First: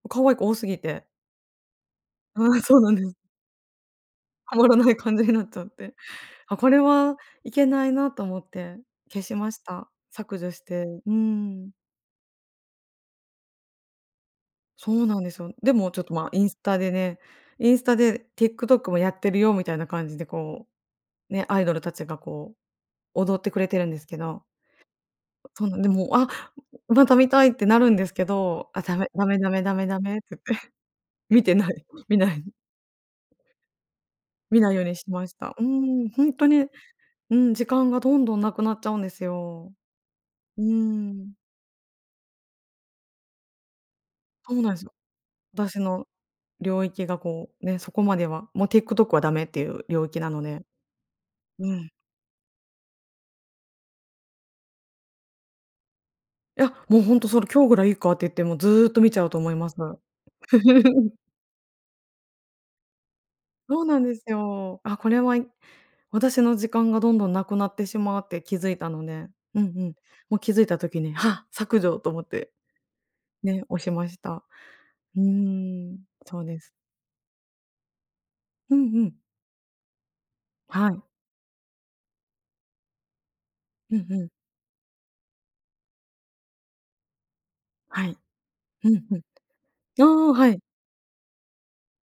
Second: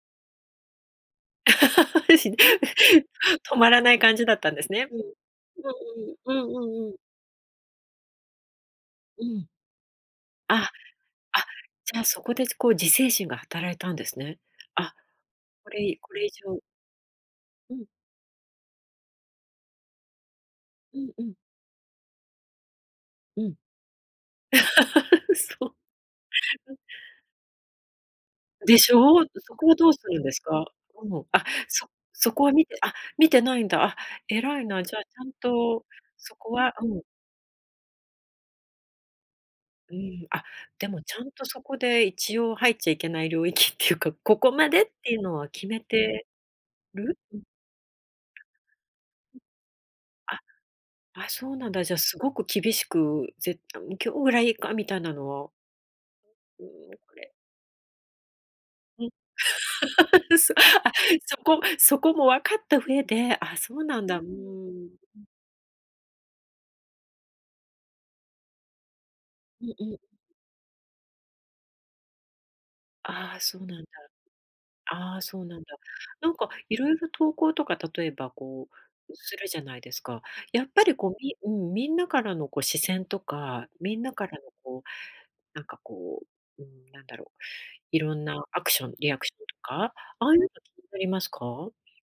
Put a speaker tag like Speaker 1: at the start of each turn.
Speaker 1: 可愛い子多すぎて。
Speaker 2: し
Speaker 1: ああ、そうなんです。
Speaker 2: 止まらない感じだったん
Speaker 1: は
Speaker 2: で
Speaker 1: ま
Speaker 2: す
Speaker 1: ら
Speaker 2: ね。
Speaker 1: ない感じになっちゃって、
Speaker 2: うん、うんうん、
Speaker 1: あ、
Speaker 2: うん
Speaker 1: これ
Speaker 2: うんうん。
Speaker 1: は、いけないなと思って
Speaker 2: う
Speaker 1: 消し
Speaker 2: ん、
Speaker 1: ました。削除し
Speaker 2: あ、
Speaker 1: て。う
Speaker 2: あ、
Speaker 1: ん。
Speaker 2: じゃあ、そこでこう自制心が働いたんですね。あ、
Speaker 1: そうなんですよ。
Speaker 2: こ
Speaker 1: でも
Speaker 2: れ
Speaker 1: ちょっ
Speaker 2: こ
Speaker 1: と
Speaker 2: れ
Speaker 1: ま
Speaker 2: 以
Speaker 1: あインス
Speaker 2: 上。
Speaker 1: タでね、イ
Speaker 2: う
Speaker 1: ンス
Speaker 2: ん。
Speaker 1: タで、ティックトックもやってるよみたいな感じでこ
Speaker 2: うんう
Speaker 1: う、
Speaker 2: ん。
Speaker 1: ね、アイドルたちがこう、踊っ
Speaker 2: うん、
Speaker 1: てくれてるんですけど。
Speaker 2: うそ、
Speaker 1: そうなん、でも、あ、
Speaker 2: ん。
Speaker 1: また見たいってなるんですけど、
Speaker 2: で
Speaker 1: あ、
Speaker 2: し
Speaker 1: ダメ
Speaker 2: ょう。
Speaker 1: ダメダ
Speaker 2: そ
Speaker 1: メ
Speaker 2: こ
Speaker 1: ダ
Speaker 2: は
Speaker 1: メ
Speaker 2: どう
Speaker 1: ダ
Speaker 2: す
Speaker 1: メ
Speaker 2: る
Speaker 1: って
Speaker 2: んで
Speaker 1: 言
Speaker 2: す
Speaker 1: っ
Speaker 2: か？
Speaker 1: て、
Speaker 2: うん。
Speaker 1: 見
Speaker 2: あ、
Speaker 1: てない、
Speaker 2: そ
Speaker 1: 見
Speaker 2: そ
Speaker 1: な
Speaker 2: こ
Speaker 1: い。
Speaker 2: は見て、あ、見てないんだ。あ、偉
Speaker 1: 見
Speaker 2: い
Speaker 1: ないよ
Speaker 2: な、
Speaker 1: うに
Speaker 2: じゃあち
Speaker 1: し
Speaker 2: ゃ
Speaker 1: ま
Speaker 2: ん
Speaker 1: した。う
Speaker 2: と
Speaker 1: ん、ほん
Speaker 2: そ
Speaker 1: と
Speaker 2: こ
Speaker 1: に、
Speaker 2: は、うん。
Speaker 1: うん、時間がどんどんなくなっちゃうんですよ。
Speaker 2: うん、あ、
Speaker 1: うー
Speaker 2: でもちゃん
Speaker 1: ん。
Speaker 2: とそこで一応入っちゃいけない領域っていうか、ここ
Speaker 1: そう
Speaker 2: ま
Speaker 1: なんで
Speaker 2: で
Speaker 1: す
Speaker 2: っ
Speaker 1: よ。
Speaker 2: ていうのは決
Speaker 1: 私
Speaker 2: め
Speaker 1: の
Speaker 2: て
Speaker 1: 領域
Speaker 2: る？
Speaker 1: が
Speaker 2: うん。うん。
Speaker 1: こう、ね、そこまでは、もうティックトックはダメっていう領域な
Speaker 2: あ、
Speaker 1: ので。
Speaker 2: あ、そうなん
Speaker 1: う
Speaker 2: だ、
Speaker 1: ん。
Speaker 2: じゃ、すごく厳しくぜん、今日ぐらいいいかみたいなのは。
Speaker 1: い
Speaker 2: うー
Speaker 1: や、
Speaker 2: ん、
Speaker 1: もう
Speaker 2: こ
Speaker 1: ほんと
Speaker 2: れ。
Speaker 1: それ、今日ぐらいいいかって言ってもずっと
Speaker 2: ん、
Speaker 1: 見ちゃうと思います。
Speaker 2: うそ、あ、そこそこも分かった上で、あ、そ
Speaker 1: そ
Speaker 2: う
Speaker 1: うな
Speaker 2: な
Speaker 1: ん
Speaker 2: ん
Speaker 1: で
Speaker 2: だ、う
Speaker 1: す
Speaker 2: ー
Speaker 1: よ。
Speaker 2: ん。
Speaker 1: あ、これは私の時間がどんどんなくなってしまうって気づいたので、うん
Speaker 2: うんう
Speaker 1: うん、
Speaker 2: ん。
Speaker 1: もう気づいた時に、は、削除と思って。
Speaker 2: ああ、そう
Speaker 1: ね、
Speaker 2: なん
Speaker 1: 押
Speaker 2: だ。
Speaker 1: しました。
Speaker 2: ああ、
Speaker 1: うー
Speaker 2: そうなんだ。
Speaker 1: ん、
Speaker 2: なん
Speaker 1: そう
Speaker 2: か
Speaker 1: です。
Speaker 2: 色々投稿とか例えば、こ
Speaker 1: うんう
Speaker 2: う
Speaker 1: ん。
Speaker 2: するじゃないですか。やっぱ
Speaker 1: は
Speaker 2: り
Speaker 1: い。
Speaker 2: こう、みうん、みんなからのこう視線とか、
Speaker 1: う
Speaker 2: みん
Speaker 1: ん
Speaker 2: な
Speaker 1: う
Speaker 2: か
Speaker 1: ん。
Speaker 2: らのこう、なんかこう、うーん、なんだろう、
Speaker 1: は
Speaker 2: 色
Speaker 1: い。
Speaker 2: んなアクショ
Speaker 1: ふ
Speaker 2: ン
Speaker 1: ん
Speaker 2: リ
Speaker 1: ふ
Speaker 2: ア
Speaker 1: ん。
Speaker 2: クションとか、
Speaker 1: あ
Speaker 2: ああ
Speaker 1: あ、
Speaker 2: いうの
Speaker 1: はい。
Speaker 2: 気になりますか？